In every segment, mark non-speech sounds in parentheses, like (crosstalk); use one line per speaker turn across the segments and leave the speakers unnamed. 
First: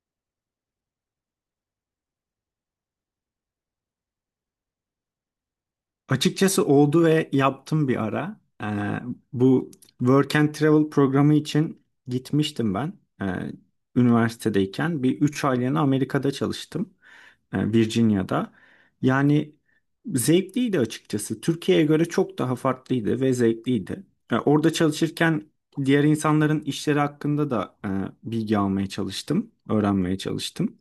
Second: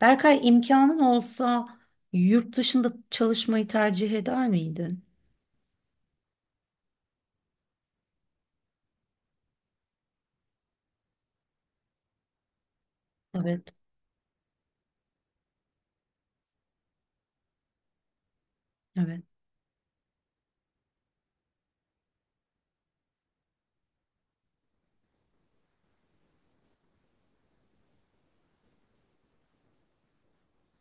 Berkay, imkanın olsa yurt dışında çalışmayı tercih eder miydin?
Açıkçası oldu ve yaptım bir ara. Bu Work and Travel programı için gitmiştim ben. Ee,
Evet.
Üniversitedeyken bir 3 aylığına Amerika'da çalıştım. Virginia'da.
Evet.
Yani zevkliydi açıkçası. Türkiye'ye göre çok daha farklıydı ve zevkliydi. Orada çalışırken diğer insanların işleri hakkında da bilgi almaya çalıştım, öğrenmeye çalıştım.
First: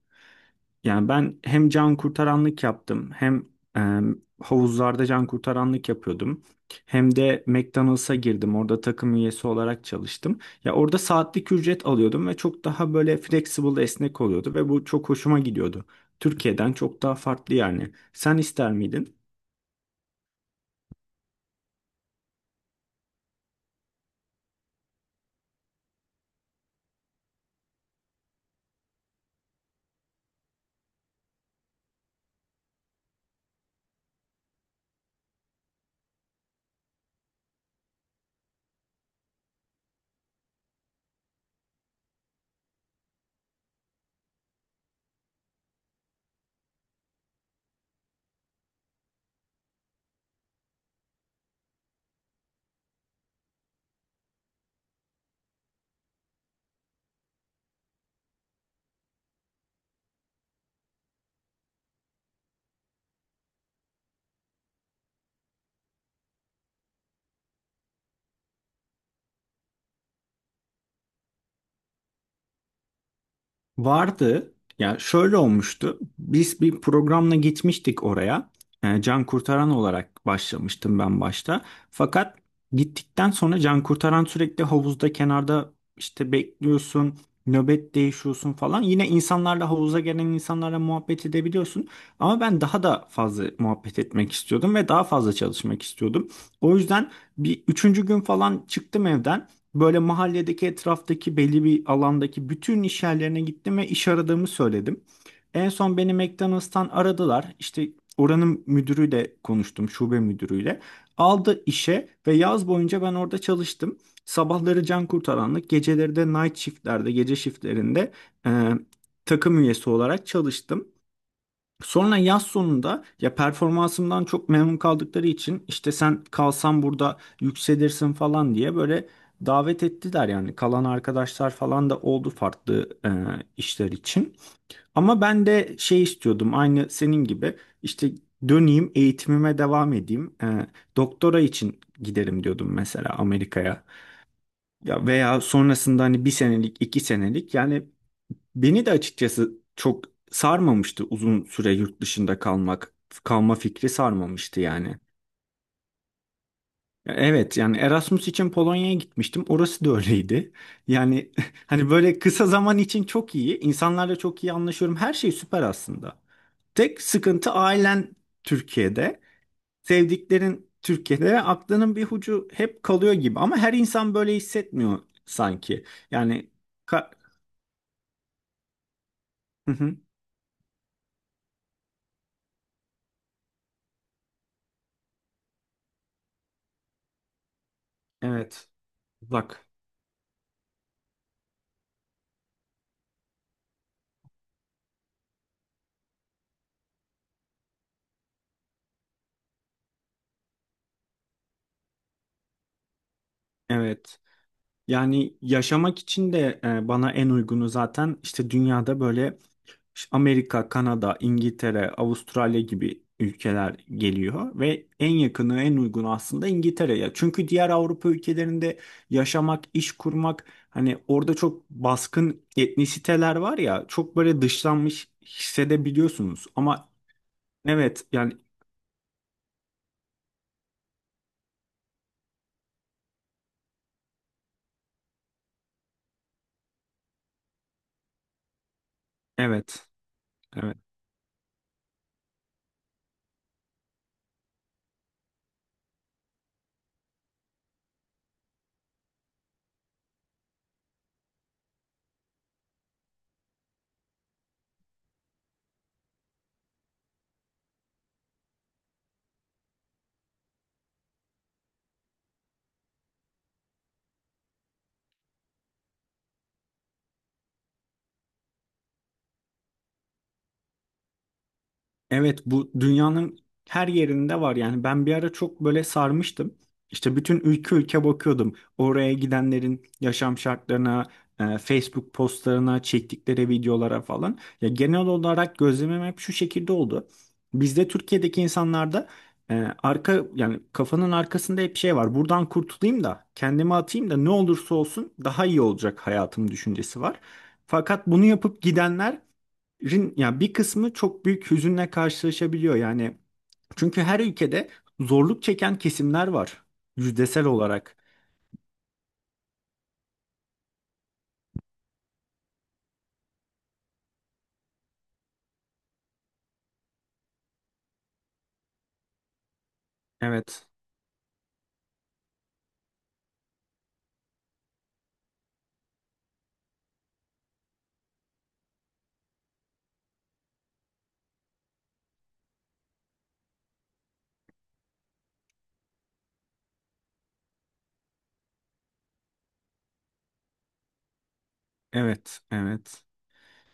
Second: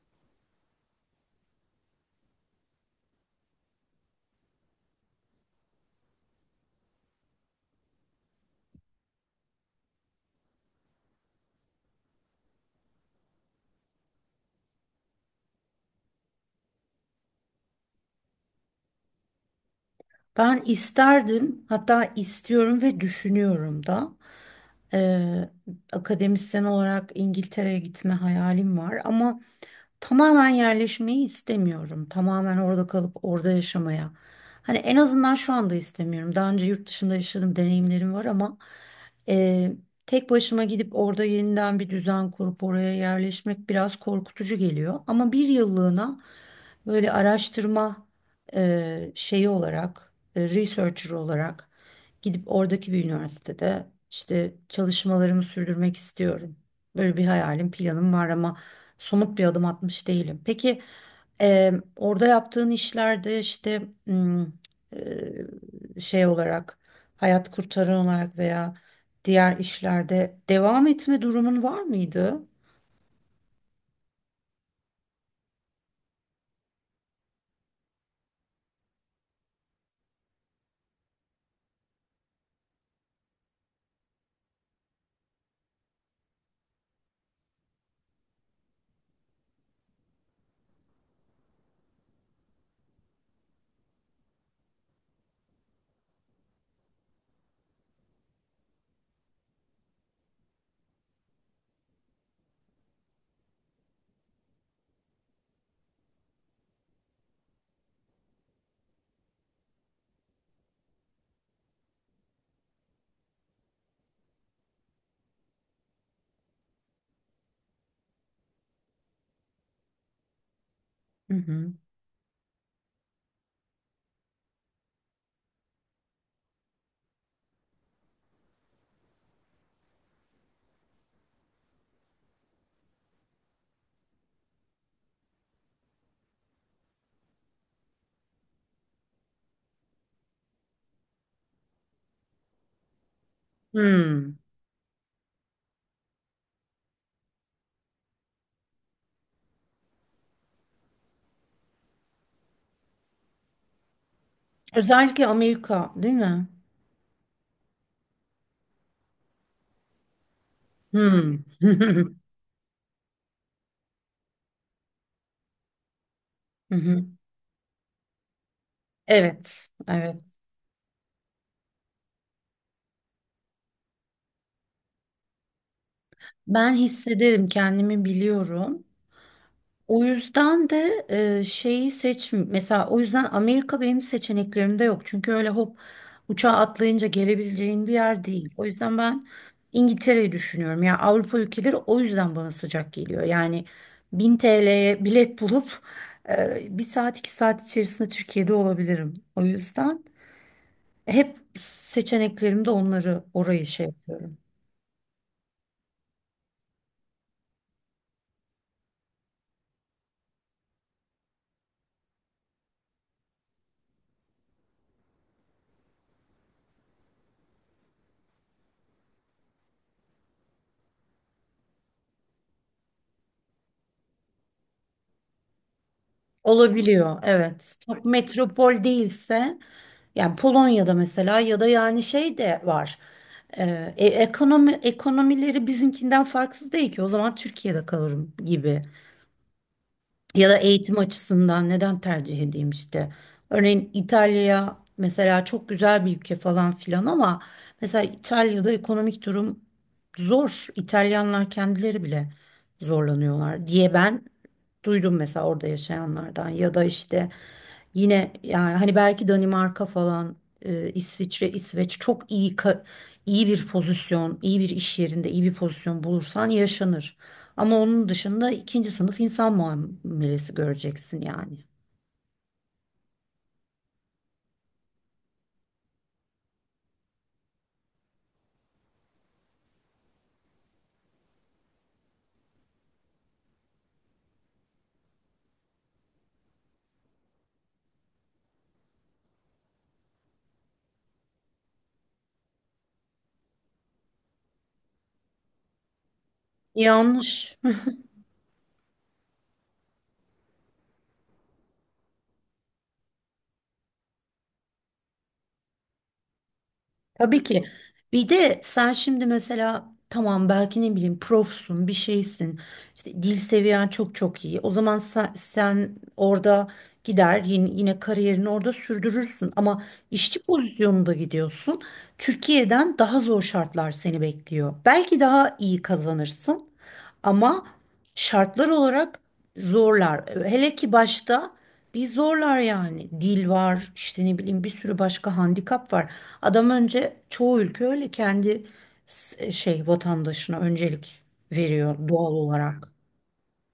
Yani ben hem can kurtaranlık yaptım hem e, havuzlarda can kurtaranlık yapıyordum. Hem de McDonald's'a girdim. Orada takım üyesi olarak çalıştım. Ya orada saatlik ücret alıyordum ve çok daha böyle flexible, esnek oluyordu ve bu çok hoşuma gidiyordu. Türkiye'den çok daha farklı yani. Sen ister miydin?
Ben isterdim, hatta istiyorum ve düşünüyorum da. Ee, Akademisyen olarak İngiltere'ye gitme hayalim var ama tamamen yerleşmeyi istemiyorum. Tamamen orada kalıp orada yaşamaya. Hani en azından şu anda istemiyorum. Daha önce yurt dışında yaşadığım deneyimlerim var ama e, tek başıma gidip orada yeniden bir düzen kurup oraya yerleşmek biraz korkutucu geliyor. Ama bir yıllığına böyle araştırma şeyi olarak, researcher olarak gidip oradaki bir üniversitede işte çalışmalarımı sürdürmek istiyorum. Böyle bir hayalim, planım var ama somut bir adım atmış değilim. Peki orada yaptığın işlerde işte hmm, şey olarak hayat kurtaran olarak veya diğer işlerde devam etme durumun var mıydı?
Vardı. Ya şöyle olmuştu. Biz bir programla gitmiştik oraya. Can kurtaran olarak başlamıştım ben başta. Fakat gittikten sonra can kurtaran sürekli havuzda kenarda işte bekliyorsun, nöbet değişiyorsun falan. Yine insanlarla havuza gelen insanlarla muhabbet edebiliyorsun. Ama ben daha da fazla muhabbet etmek istiyordum ve daha fazla çalışmak istiyordum. O yüzden bir üçüncü gün falan çıktım evden. Böyle mahalledeki etraftaki belli bir alandaki bütün iş yerlerine gittim ve iş aradığımı söyledim. En son beni McDonald's'tan aradılar. İşte oranın müdürüyle konuştum, şube müdürüyle. Aldı işe ve yaz boyunca ben orada çalıştım. Sabahları can kurtaranlık, geceleri de night shiftlerde, gece shiftlerinde e, takım üyesi olarak çalıştım.
Hı hı.
Sonra yaz sonunda ya performansımdan çok memnun kaldıkları için işte sen kalsan burada yükselirsin falan diye böyle davet ettiler, yani kalan arkadaşlar falan da oldu farklı işler için. Ama ben de şey istiyordum, aynı senin gibi işte döneyim, eğitimime devam edeyim. Doktora için giderim diyordum mesela Amerika'ya.
Hmm.
Ya veya sonrasında hani bir senelik, iki senelik yani. Beni de açıkçası çok sarmamıştı uzun süre yurt dışında kalmak. Kalma fikri sarmamıştı yani.
Özellikle Amerika, değil mi?
Evet, yani Erasmus için Polonya'ya gitmiştim. Orası da öyleydi. Yani
Hmm.
(laughs) hani
(laughs)
böyle kısa zaman için çok iyi. İnsanlarla çok iyi anlaşıyorum. Her şey süper aslında.
Hı
Tek
hı.
sıkıntı ailen Türkiye'de.
Evet, evet.
Sevdiklerin Türkiye'de ve aklının bir ucu hep kalıyor gibi. Ama her insan böyle hissetmiyor sanki. Yani
Ben
ka-
hissederim, kendimi biliyorum.
Hı hı.
O yüzden de şeyi seç mesela, o yüzden Amerika benim seçeneklerimde yok. Çünkü öyle hop uçağa atlayınca gelebileceğin bir yer değil. O
Evet.
yüzden ben
Uzak.
İngiltere'yi düşünüyorum. Ya Avrupa ülkeleri o yüzden bana sıcak geliyor. Yani 1000 TL'ye bilet bulup bir saat iki saat içerisinde Türkiye'de olabilirim. O yüzden hep seçeneklerimde onları, orayı şey
Evet.
yapıyorum.
Yani yaşamak için de bana en uygunu zaten işte dünyada böyle Amerika, Kanada, İngiltere, Avustralya gibi ülkeler geliyor ve en yakını, en uygunu aslında İngiltere'ye. Çünkü diğer Avrupa ülkelerinde yaşamak, iş kurmak, hani orada çok baskın etnisiteler var ya, çok böyle dışlanmış hissedebiliyorsunuz. Ama
Olabiliyor, evet. Çok
evet yani,
metropol değilse, yani Polonya'da mesela, ya da yani şey de var. Ekonomileri bizimkinden farksız değil ki. O zaman Türkiye'de kalırım gibi.
evet,
Ya da
evet.
eğitim açısından neden tercih edeyim işte. Örneğin İtalya mesela çok güzel bir ülke falan filan ama mesela İtalya'da ekonomik durum zor. İtalyanlar kendileri bile zorlanıyorlar diye ben duydum mesela orada yaşayanlardan ya da işte yine yani hani belki Danimarka falan, İsviçre, İsveç çok iyi. İyi bir pozisyon, iyi bir iş yerinde iyi bir pozisyon bulursan yaşanır. Ama onun dışında ikinci sınıf insan muamelesi göreceksin yani.
Evet, bu dünyanın her yerinde var yani. Ben bir ara çok böyle sarmıştım. İşte bütün ülke ülke bakıyordum. Oraya gidenlerin yaşam şartlarına, Facebook postlarına, çektikleri videolara falan. Ya genel olarak gözlemim hep şu şekilde oldu. Bizde, Türkiye'deki insanlarda, e, arka yani kafanın arkasında hep şey var. Buradan kurtulayım da kendimi atayım da ne olursa olsun daha iyi olacak hayatım düşüncesi var.
Yanlış. Hı.
Fakat bunu yapıp gidenler, yani bir kısmı çok büyük hüzünle karşılaşabiliyor yani. Çünkü her ülkede zorluk çeken kesimler var
Tabii
yüzdesel
ki.
olarak.
Bir de sen şimdi mesela, tamam, belki ne bileyim profsun, bir şeysin. İşte dil seviyen çok iyi. O zaman sen orada gider, yine kariyerini orada sürdürürsün. Ama işçi
Evet,
pozisyonunda gidiyorsun. Türkiye'den daha zor şartlar seni bekliyor. Belki daha iyi kazanırsın ama şartlar olarak zorlar. Hele ki başta bir zorlar yani. Dil var, işte ne bileyim bir sürü başka handikap var. Adam, önce çoğu ülke öyle kendi şey vatandaşına öncelik veriyor doğal
evet,
olarak.
evet.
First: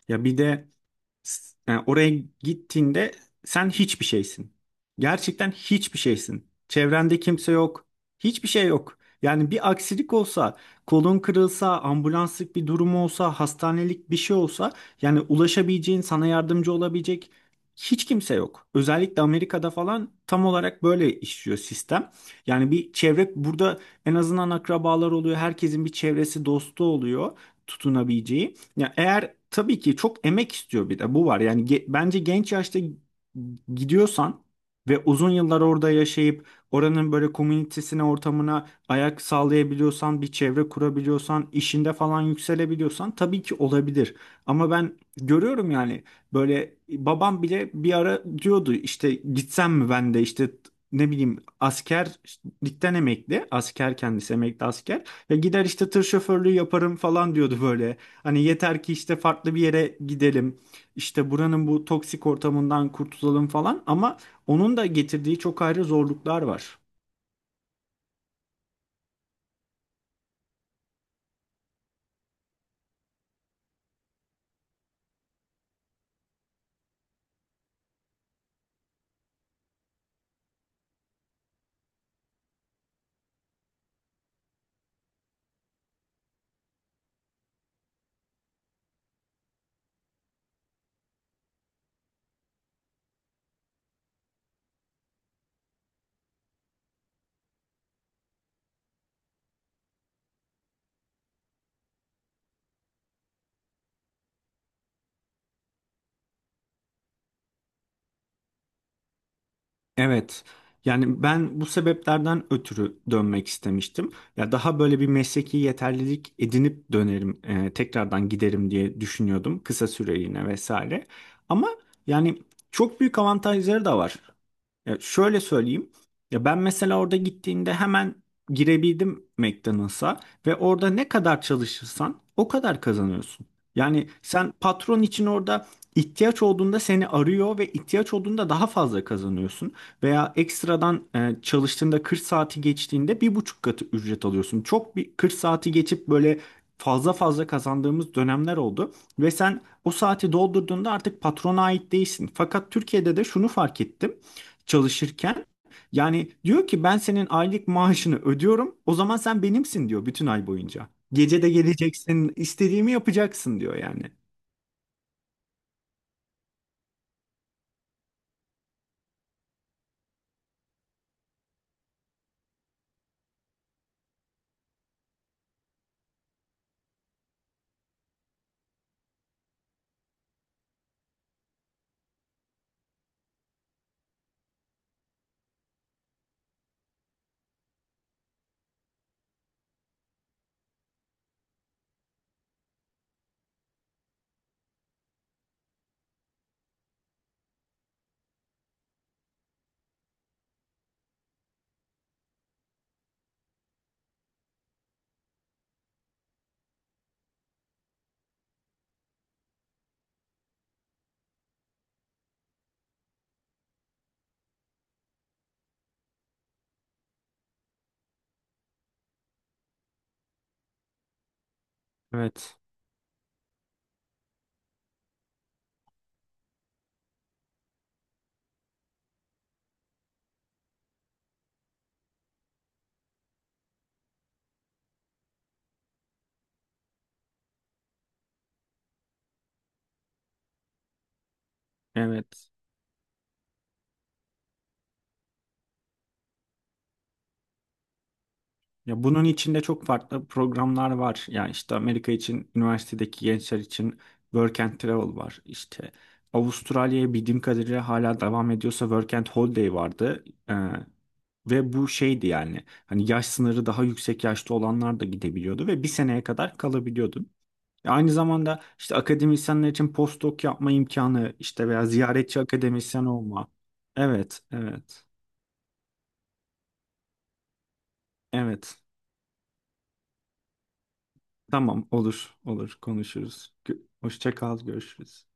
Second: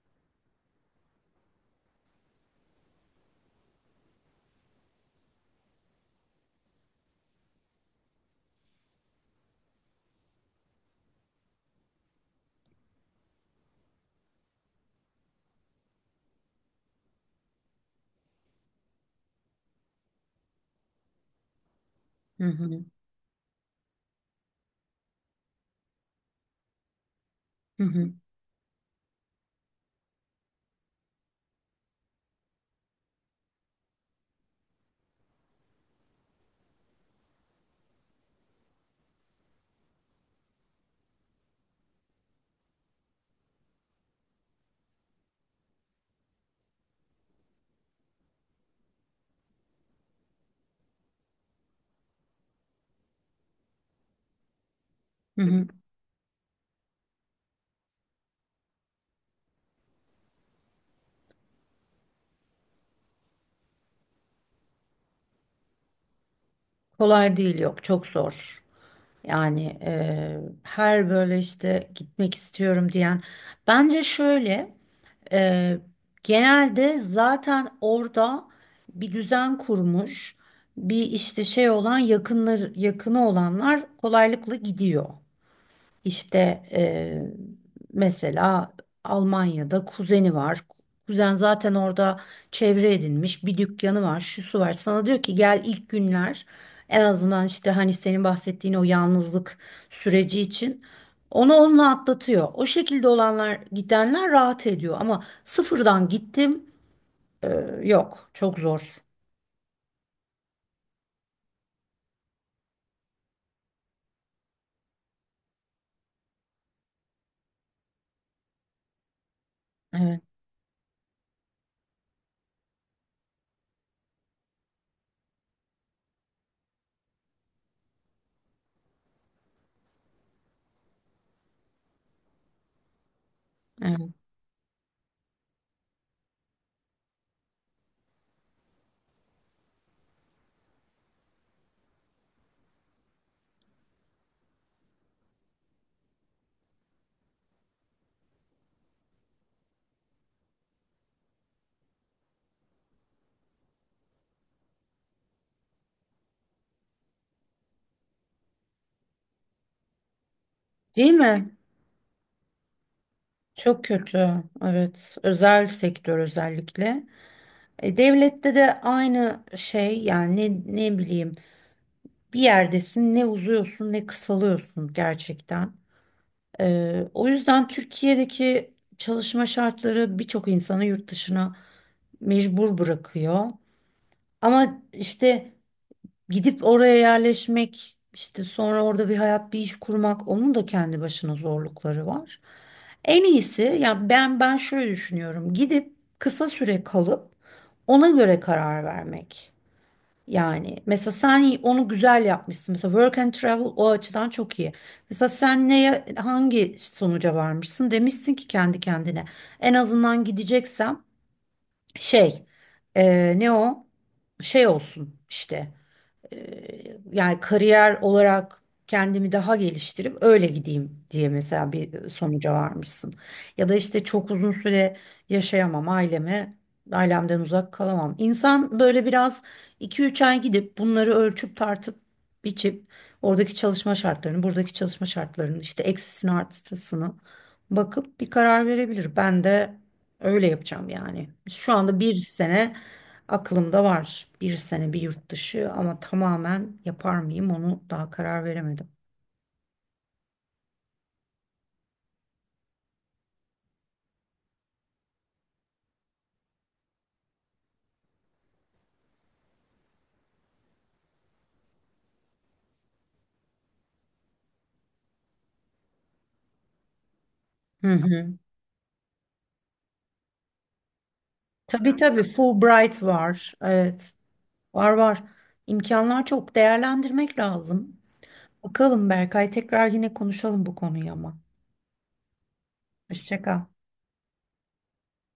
Ya bir de yani oraya gittiğinde sen hiçbir şeysin. Gerçekten hiçbir şeysin. Çevrende kimse yok. Hiçbir şey yok. Yani bir aksilik olsa, kolun kırılsa, ambulanslık bir durum olsa, hastanelik bir şey olsa, yani ulaşabileceğin, sana yardımcı olabilecek hiç kimse yok. Özellikle Amerika'da falan tam olarak böyle işliyor sistem.
Hı
Yani
hı,
bir çevre burada en azından akrabalar oluyor. Herkesin bir çevresi, dostu oluyor
hı hı,
tutunabileceği. Ya eğer, tabii ki çok emek istiyor, bir de bu var. Yani bence genç yaşta gidiyorsan ve uzun yıllar orada yaşayıp oranın böyle komünitesine, ortamına ayak sağlayabiliyorsan, bir çevre kurabiliyorsan, işinde falan yükselebiliyorsan tabii ki olabilir. Ama ben görüyorum yani, böyle babam bile bir ara diyordu işte gitsem mi ben de, işte ne bileyim askerlikten emekli, asker, kendisi emekli asker. Ya
hı
gider
hı.
işte tır şoförlüğü yaparım falan diyordu böyle. Hani yeter ki işte farklı bir yere gidelim. İşte buranın bu toksik ortamından kurtulalım falan, ama onun da getirdiği çok ayrı zorluklar var.
Kolay değil, yok, çok zor. Yani her böyle işte gitmek istiyorum diyen. Bence şöyle. Eee, Genelde zaten orada bir düzen kurmuş, bir işte şey olan yakınlar, yakını olanlar kolaylıkla gidiyor. İşte mesela Almanya'da kuzeni var. Kuzen zaten orada çevre edinmiş, bir dükkanı var, şusu var. Sana diyor ki gel, ilk günler en azından işte hani senin bahsettiğin o yalnızlık süreci için onunla atlatıyor. O şekilde olanlar, gidenler rahat ediyor ama sıfırdan gittim yok, çok zor.
Evet. Yani ben bu sebeplerden ötürü dönmek istemiştim. Ya daha böyle bir mesleki yeterlilik edinip dönerim, tekrardan giderim diye düşünüyordum kısa
Evet,
süreliğine vesaire. Ama yani çok büyük avantajları da var. Ya şöyle söyleyeyim. Ya ben mesela orada gittiğimde hemen girebildim McDonald's'a ve orada ne kadar çalışırsan o kadar kazanıyorsun. Yani
evet.
sen patron için orada ihtiyaç olduğunda seni arıyor ve ihtiyaç olduğunda daha fazla kazanıyorsun. Veya ekstradan çalıştığında 40 saati geçtiğinde bir buçuk katı ücret alıyorsun. Çok bir 40 saati geçip böyle fazla fazla kazandığımız dönemler oldu. Ve sen o saati doldurduğunda artık patrona ait değilsin. Fakat Türkiye'de de şunu fark ettim çalışırken. Yani diyor ki ben senin aylık maaşını ödüyorum. O zaman sen benimsin diyor bütün ay boyunca.
Değil
Gece de
mi?
geleceksin, istediğimi yapacaksın diyor
Çok
yani.
kötü. Evet. Özel sektör özellikle. Devlette de aynı şey yani, ne bileyim, bir yerdesin, ne uzuyorsun ne kısalıyorsun gerçekten. O yüzden Türkiye'deki çalışma şartları birçok insanı yurt dışına mecbur bırakıyor. Ama işte gidip oraya yerleşmek, işte sonra orada bir hayat, bir iş kurmak, onun da kendi başına zorlukları var. En iyisi, ya ben şöyle düşünüyorum, gidip kısa süre kalıp ona göre karar vermek. Yani mesela sen onu güzel yapmışsın. Mesela work and travel o açıdan çok iyi. Mesela sen neye, hangi sonuca varmışsın demişsin ki kendi kendine. En azından gideceksem şey, e, ne o şey olsun işte. Yani kariyer olarak kendimi daha geliştirip öyle gideyim diye mesela bir sonuca
Evet,
varmışsın. Ya da işte çok uzun süre yaşayamam aileme, ailemden uzak kalamam. İnsan böyle biraz 2 3 ay gidip bunları ölçüp tartıp biçip oradaki çalışma şartlarını, buradaki çalışma şartlarını, işte eksisini artısını bakıp bir karar verebilir. Ben de öyle yapacağım yani. Şu anda bir
evet.
sene aklımda var, bir sene bir yurt dışı, ama tamamen yapar mıyım onu daha karar veremedim.
Ya bunun içinde çok farklı programlar var. Yani işte Amerika için, üniversitedeki gençler için Work and Travel var. İşte Avustralya'ya bildiğim kadarıyla hala devam ediyorsa Work and Holiday vardı. Ee, Ve bu şeydi yani. Hani yaş sınırı daha yüksek yaşta olanlar da gidebiliyordu ve bir seneye kadar kalabiliyordu.
Hı
Aynı
hı.
zamanda işte akademisyenler için postdoc yapma imkanı işte veya
Tabii tabii,
ziyaretçi
Fulbright
akademisyen olma.
var. Evet,
Evet,
var
evet,
var. İmkanlar çok, değerlendirmek lazım.
evet.
Bakalım Berkay, tekrar yine konuşalım bu konuyu ama.
Tamam, olur, olur,
Hoşça
konuşuruz.
kal.
Hoşça kal, görüşürüz.